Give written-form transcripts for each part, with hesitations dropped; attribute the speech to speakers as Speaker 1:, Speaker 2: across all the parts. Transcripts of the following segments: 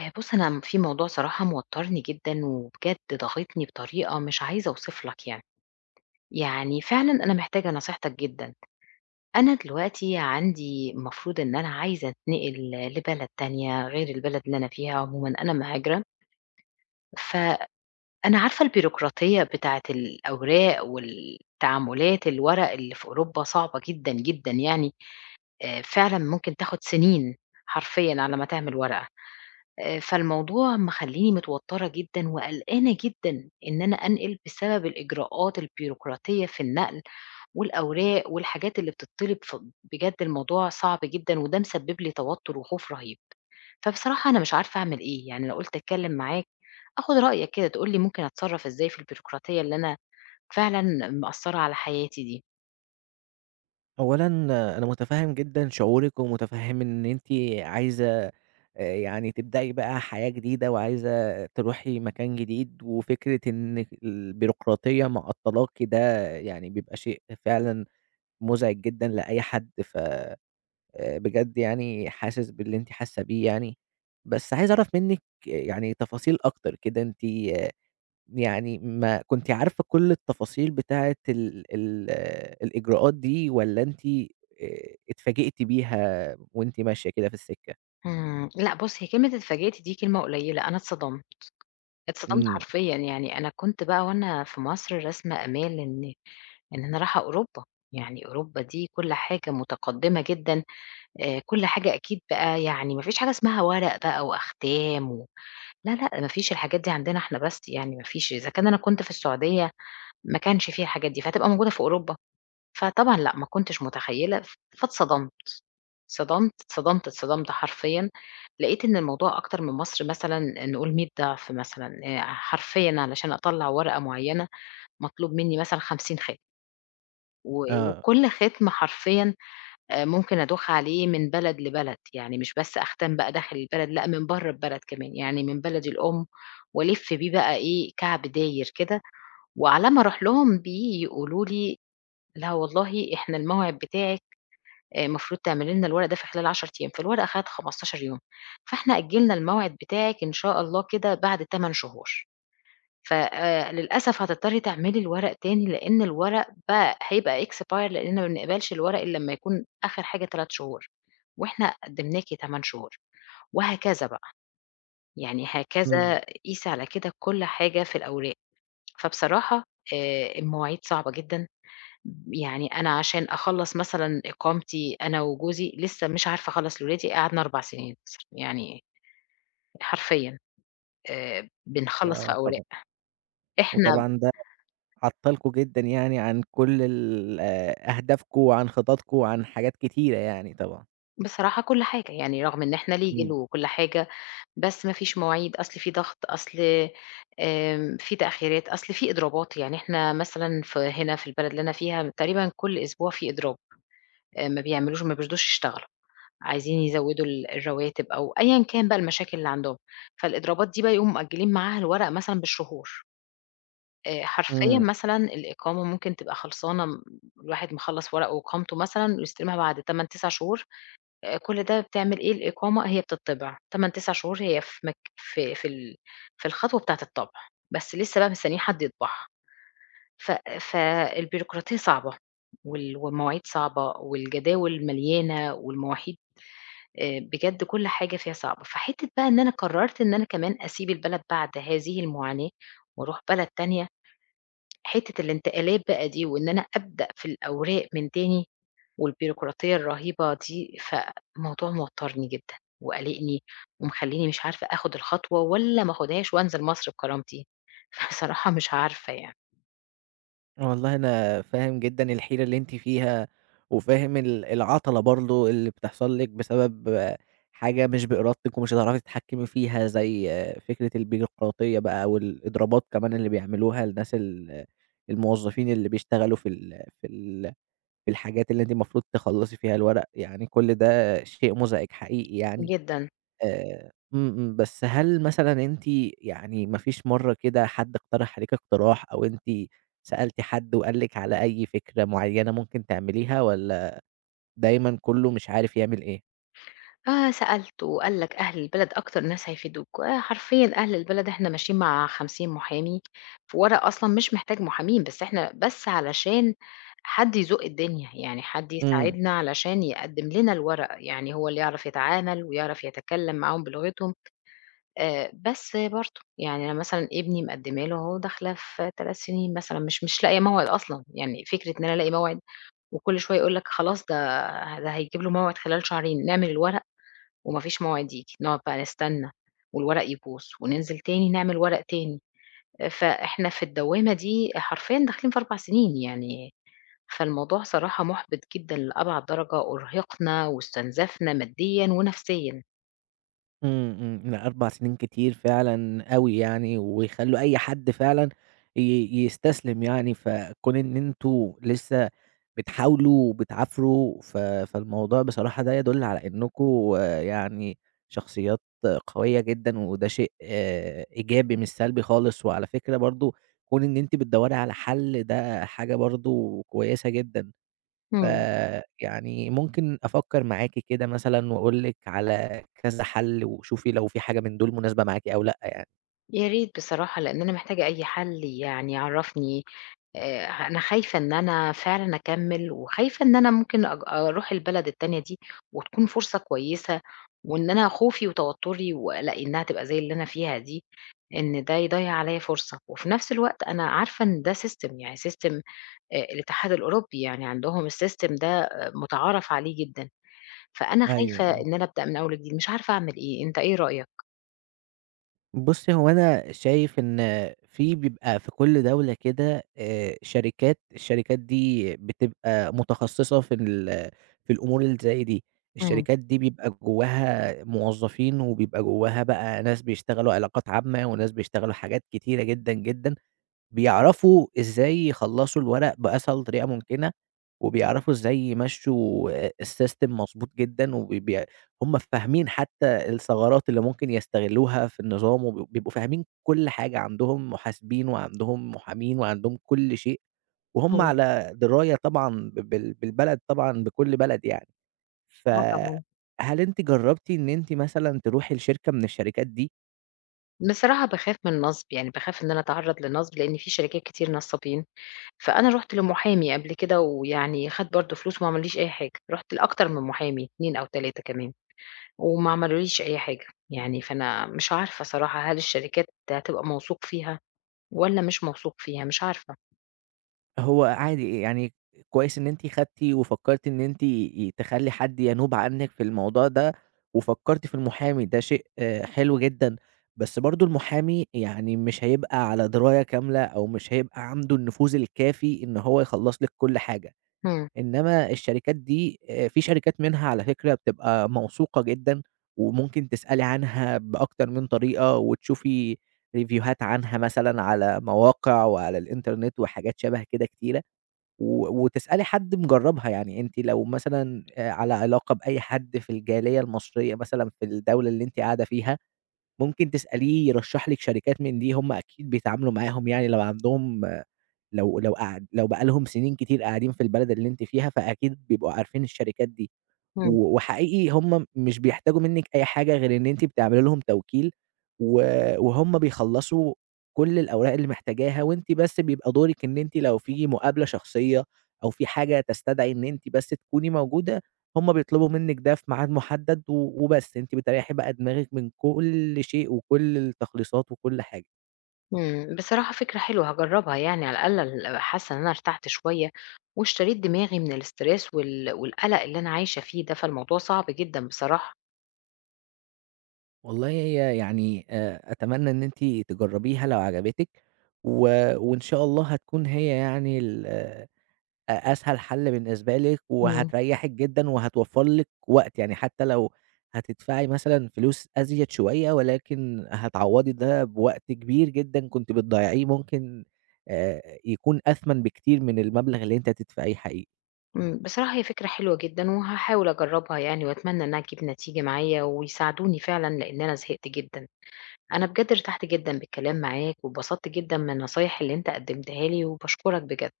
Speaker 1: بُص، أنا في موضوع صراحة موتّرني جدًا وبجد ضاغطني بطريقة مش عايزة أوصف لك يعني. يعني فعلًا أنا محتاجة نصيحتك جدًا. أنا دلوقتي عندي المفروض إن أنا عايزة أتنقل لبلد تانية غير البلد اللي أنا فيها عمومًا، أنا مهاجرة، فأنا عارفة البيروقراطية بتاعة الأوراق والتعاملات، الورق اللي في أوروبا صعبة جدًا، جدًا يعني، فعلًا ممكن تاخد سنين حرفيًا على ما تعمل ورقة. فالموضوع مخلّيني متوتّرة جدًا وقلقانة جدًا إن أنا أنقل بسبب الإجراءات البيروقراطية في النقل والأوراق والحاجات اللي بتطّلب، بجد الموضوع صعب جدًا وده مسبب لي توتّر وخوف رهيب. فبصراحة أنا مش عارفة أعمل إيه، يعني أنا قُلت أتكلّم معاك آخُد رأيك كده تقول لي ممكن أتصرّف إزاي في البيروقراطية اللي أنا فعلًا مأثّرة على حياتي دي.
Speaker 2: أولًا، أنا متفهم جدًا شعورِك، ومتفهم إن أنتِ عايزة، يعني تبدئي بقى حياة جديدة، وعايزة تروحي مكان جديد. وفكرة إن البيروقراطية معطلاكِ ده يعني بيبقى شيء فعلًا مزعج جدًا لأي حد، ف بجد يعني حاسس باللي أنتِ حاسة بيه يعني. بس عايز أعرف منِك يعني تفاصيل أكتر كده، أنتِ يعني ما كنتِ عارفة كل التفاصيل بتاعة ال الإجراءات دي، والّا أنتِ اتفاجئتِ بيها وأنتِ ماشية كده في السكة؟
Speaker 1: لأ بُص هي كلمة اتفاجئت دي كلمة قليّلة، أنا اتصدمت، اتصدمت
Speaker 2: إمم،
Speaker 1: حرفيًا يعني أنا كنت بقى وأنا في مصر راسمة آمال إن أنا رايحة أوروبا، يعني أوروبا دي كل حاجة متقدّمة جدًا، كل حاجة أكيد بقى يعني ما فيش حاجة اسمها ورق بقى وأختام لا، لأ، ما فيش الحاجات دي عندنا إحنا بس يعني ما فيش، إذا كان أنا كنت في السعودية ما كانش فيها الحاجات دي، فهتبقى موجودة في أوروبا، فطبعًا لأ، ما كنتش متخيّلة فاتصدمت، اتصدمت حرفيًا، لقيت إن الموضوع أكتر من مصر مثلًا نقول 100 ضعف مثلًا، حرفيًا علشان أطلّع ورقة معيّنة مطلوب منّي مثلًا 50 خط. و
Speaker 2: آه،
Speaker 1: وكل ختم حرفيًا ممكن أدوخ عليه من بلد لبلد، يعني مش بس أختم بقى داخل البلد، لأ من برّه البلد كمان، يعني من بلدي الأم وألِف بيه بقى إيه، كعب داير كده، وعلى ما أروح لهم بيه يقولوا لي: "لا والله إحنا الموعد بتاعِك المفروض تعملي لنا الورق ده في خلال 10 أيام." فالورقة خدت 15 يوم، فإحنا أجّلنا الموعد بتاعِك إن شاء الله كده بعد 8 شهور. ف للأسف هتضطري تعملي الورق تاني، لإن الورق بقى هيبقى expire لإننا ما بنقبلش الورق إلا لمّا يكون آخر حاجة 3 شهور، وإحنا قدّمناكِ 8 شهور، وهكذا بقى، يعني
Speaker 2: إمم،
Speaker 1: هكذا قيسي على كده كل حاجة في الأوراق. فبصراحة المواعيد صعبة جدًا، يعني أنا عشان أخلّص مثلًا إقامتي أنا وجوزي لسه مش عارفة أخلّص لولادي، قعدنا 4 سنين مثلًا، يعني حرفيًا بنخلّص في
Speaker 2: آه
Speaker 1: أوراق.
Speaker 2: طبعًا.
Speaker 1: إحنا
Speaker 2: وطبعًا ده عطّلكم جدًا، يعني عن كل أهدافكم، وعن خططكم، وعن حاجات كتيرة يعني طبعًا.
Speaker 1: بصراحة كل حاجة، يعني رغم إن إحنا legal
Speaker 2: إمم،
Speaker 1: وكل حاجة، بس ما فيش مواعيد، أصل في ضغط، أصل في تأخيرات، أصل في إضرابات، يعني إحنا مثلًا في هنا في البلد اللي أنا فيها تقريبًا كل أسبوع في إضراب، ما بيعملوش ما بيرضوش يشتغلوا، عايزين يزوّدوا الرواتب أو أيًا كان بقى المشاكل اللي عندهم، فالإضرابات دي بقى يقوموا مأجلين معاها الورق مثلًا بالشهور، حرفيًا
Speaker 2: إمم.
Speaker 1: مثلًا الإقامة ممكن تبقى خلصانة الواحد مخلّص ورقه وإقامته مثلًا ويستلمها بعد 8، 9 شهور، كل ده بتعمل إيه، الإقامة هي بتطِّبع 8، 9 شهور هي في مك في في ال في الخطوة بتاعة الطبع، بس لسه بقى مستنيين حد يطبعها. ف فالبيروقراطية صعبة والمواعيد صعبة والجداول مليانة والمواعيد بجد كل حاجة فيها صعبة. فحتّة بقى إن أنا قرّرت إن أنا كمان أسيب البلد بعد هذه المعاناة وأروح بلد تانية، حتّة الانتقالات بقى دي وإن أنا أبدأ في الأوراق من تاني، والبيروقراطية الرهيبة دي، فالموضوع موتّرني جدًا وقالقني ومخلّيني مش عارفة آخُد الخطوة والّا ما آخُدهاش وأنزل مصر بكرامتي، فبصراحة مش عارفة يعني
Speaker 2: والله أنا فاهم جدًا الحيرة اللي أنتِ فيها، وفاهم العطلة برضه اللي بتحصل لِك بسبب حاجة مش بإرادتِك ومش هتعرفي تتحكمي فيها، زي فكرة البيروقراطية بقى، أو الإضرابات كمان اللي بيعملوها لناس الموظفين اللي بيشتغلوا في الحاجات اللي أنتِ المفروض تخلّصي فيها الورق، يعني كل ده شيء مزعج حقيقي يعني.
Speaker 1: جدًا.
Speaker 2: إمم، إمم، بس هل مثلًا أنتِ يعني ما فيش مرّة كده حد اقترح عليكِ اقتراح، أو أنتِ سألتِ حد وقال لِك على أي فكرة معيّنة ممكن تعمليها، والّا دايمًا كُلّه مش عارف يعمل إيه؟
Speaker 1: سألت وقال لك أهل البلد أكتر ناس هيفيدوك، حرفيًا أهل البلد إحنا ماشيين مع 50 محامي، في ورق أصلًا مش محتاج محامين، بس إحنا بس علشان حد يزُق الدنيا، يعني حد
Speaker 2: إمم.
Speaker 1: يساعدنا علشان يقدّم لنا الورق، يعني هو اللي يعرف يتعامل ويعرف يتكلّم معاهم بلغتهم. بس برضه، يعني أنا مثلًا ابني مقدّمة له أهو داخلة في 3 سنين مثلًا، مش لاقية موعد أصلًا، يعني فكرة إن أنا ألاقي موعد وكل شوية يقول لك خلاص ده هيجيب له موعد خلال شهرين، نعمل الورق وما فيش موعد ييجي، نقعد بقى نستنى والورق يبوظ وننزل تاني نعمل ورق تاني، آه، فإحنا في الدوّامة دي حرفيًا داخلين في 4 سنين يعني، فالموضوع صراحة مُحبِط جدًا لأبعد درجة، أُرهقنا واستنزفنا ماديًا ونفسيًا.
Speaker 2: إمم، إمم، لأ، 4 سنين كتير فعلًا أوي يعني، ويخلّوا أي حد فعلًا يستسلم يعني. فكون إن أنتم لسه بتحاولوا وبتعافروا، فالموضوع بصراحة ده يدل على إنكم يعني شخصيات قوية جدًا، وده شيء إيجابي مش سلبي خالص. وعلى فكرة برضه، كون إن أنتِ بتدوّري على حل ده حاجة برضه كويسة جدًا.
Speaker 1: إمم.
Speaker 2: فيعني ممكن أفكّر معاكِ كده مثلًا وأقول لِك على كذا حَل، وشوفي لو في حاجة من دول مناسبة معاكِ أو لأ يعني.
Speaker 1: يا ريت بصراحة، لإن أنا محتاجة أي حل يعني يعرّفني أنا خايفة إن أنا فعلًا أكمّل وخايفة إن أنا ممكن أروح البلد التانية دي وتكون فرصة كويسة وإن أنا خوفي وتوتُّري وقلقي إنّها تبقى زي اللي أنا فيها دي، إن ده يضيّع عليّا فرصة وفي نفس الوقت أنا عارفة إن ده system يعني system الاتحاد الأوروبي، يعني عندهم الsystem ده آه، مُتعارف عليه جدًا، فأنا
Speaker 2: أيوه،
Speaker 1: خايفة
Speaker 2: آه.
Speaker 1: إن أنا أبدأ من أول وجديد، مش عارفة أعمل إيه، أنت إيه رأيك؟
Speaker 2: بُصّي، هو أنا شايف إن بيبقى في كل دولة كده شركات. الشركات دي بتبقى متخصصة في الأمور اللي زي دي.
Speaker 1: إمم،
Speaker 2: الشركات دي بيبقى جواها موظفين، وبيبقى جواها بقى ناس بيشتغلوا علاقات عامة، وناس بيشتغلوا حاجات كتيرة جدًا، جدًا. بيعرفوا إزاي يخلّصوا الورق بأسهل طريقة ممكنة، وبيعرفوا إزاي يمشّوا السيستم مضبوط جدًا. هم فاهمين حتى الثغرات اللي ممكن يستغلّوها في النظام، وب بيبقوا فاهمين كل حاجة. عندهم محاسبين، وعندهم محامين، وعندهم كل شيء، وهم
Speaker 1: إمم.
Speaker 2: على دراية طبعًا ب بال بالبلد، طبعًا بكل بلد يعني.
Speaker 1: آه طبعًا.
Speaker 2: فهل أنتِ جرّبتِ إن أنتِ مثلًا تروحي لشركة من الشركات دي؟
Speaker 1: بصراحة باخاف من النصب، يعني باخاف إن أنا أتعرّض لنصب، لإن في شركات كتير نصّابين، فأنا رُحت لمحامي قبل كده ويعني خَد برضه فلوس وما عملّيش أي حاجة، رُحت لأكتر من محامي 2 أو 3 كمان وما عملوليش أي حاجة، يعني فأنا مش عارفة صراحة هل الشركات هتبقى موثوق فيها والّا مش موثوق فيها؟ مش عارفة.
Speaker 2: هو عادي يعني، كويس إن أنتِ خدتِ وفكّرتِ إن أنتِ تخلّي حد ينوب عنِّك في الموضوع ده، وفكّرتِ في المحامي، ده شيء حلو جدًا. بس برضه المحامي يعني مش هيبقى على دراية كاملة، أو مش هيبقى عنده النفوذ الكافي إن هو يخلّص لِك كل حاجة.
Speaker 1: إمم،
Speaker 2: إنما الشركات دي، في شركات منها على فكرة بتبقى موثوقة جدًا، وممكن تسألي عنها بأكتر من طريقة، وتشوفي ريفيوهات عنها مثلًا على مواقع وعلى الإنترنت وحاجات شبه كده كتيرة. و وتسألي حد مجرّبها، يعني أنتِ لو مثلًا على علاقة بأي حد في الجالية المصرية، مثلًا في الدولة اللي أنتِ قاعدة فيها، ممكن تسأليه يرشّح لِك شركات من دي، هم أكيد بيتعاملوا معاهم يعني، لو عندهم لو بقى لهم سنين كتير قاعدين في البلد اللي أنتِ فيها، فأكيد بيبقوا عارفين الشركات دي.
Speaker 1: إمم،
Speaker 2: و وحقيقي هم مش بيحتاجوا منِّك أي حاجة غير إن أنتِ بتعملي لهم توكيل، و وهم بيخلّصوا كل الأوراق اللي محتاجاها. وأنتِ بس بيبقى دورِك إن أنتِ لو في مقابلة شخصية، أو في حاجة تستدعي إن أنتِ بس تكوني موجودة، هم بيطلبوا منِّك ده في ميعاد محدد و وبس. أنتِ بتريّحي بقى دماغِك من كل شيء وكل التخليصات وكل حاجة.
Speaker 1: إمم. بصراحة فكرة حلوة هاجرّبها يعني على الأقل حاسة إن أنا ارتحت شوية واشتريت دماغي من الstress والقَلَق اللي أنا عايشة فيه ده، فالموضوع صعب جدًا بصراحة.
Speaker 2: والله هي يعني، أتمنى إن أنتِ تجرّبيها لو عجبتِك، و وإن شاء الله هتكون هي يعني ال أ أسهل حل بالنسبة لِك،
Speaker 1: إمم.
Speaker 2: وهتريّحِك جدًا، وهتوفّر لِك وقت. يعني حتى لو هتدفعي مثلًا فلوس أزيد شوية، ولكن هتعوّضي ده بوقت كبير جدًا كنتِ بتضيّعيه، ممكن يكون أثمن بكتير من المبلغ اللي أنتِ هتدفعيه حقيقي.
Speaker 1: إمم، بصراحة هي فكرة حلوة جدًا، وهاحاول أجرّبها يعني وأتمنى إنها تجيب نتيجة معايا ويساعدوني فعلًا، لإن أنا زهقت جدًا. أنا بجد ارتحت جدًا بالكلام معاك، واتبسطت جدًا من النصايح اللي أنت قدّمتها لي، وباشكرك بجد،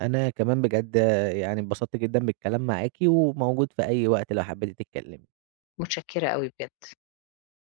Speaker 2: أنا كمان بجد يعني اتبسطت جدًا بالكلام معاكِ، وموجود في أي وقت لو حبيتِ تتكلمي.
Speaker 1: متشكرة أوي بجد.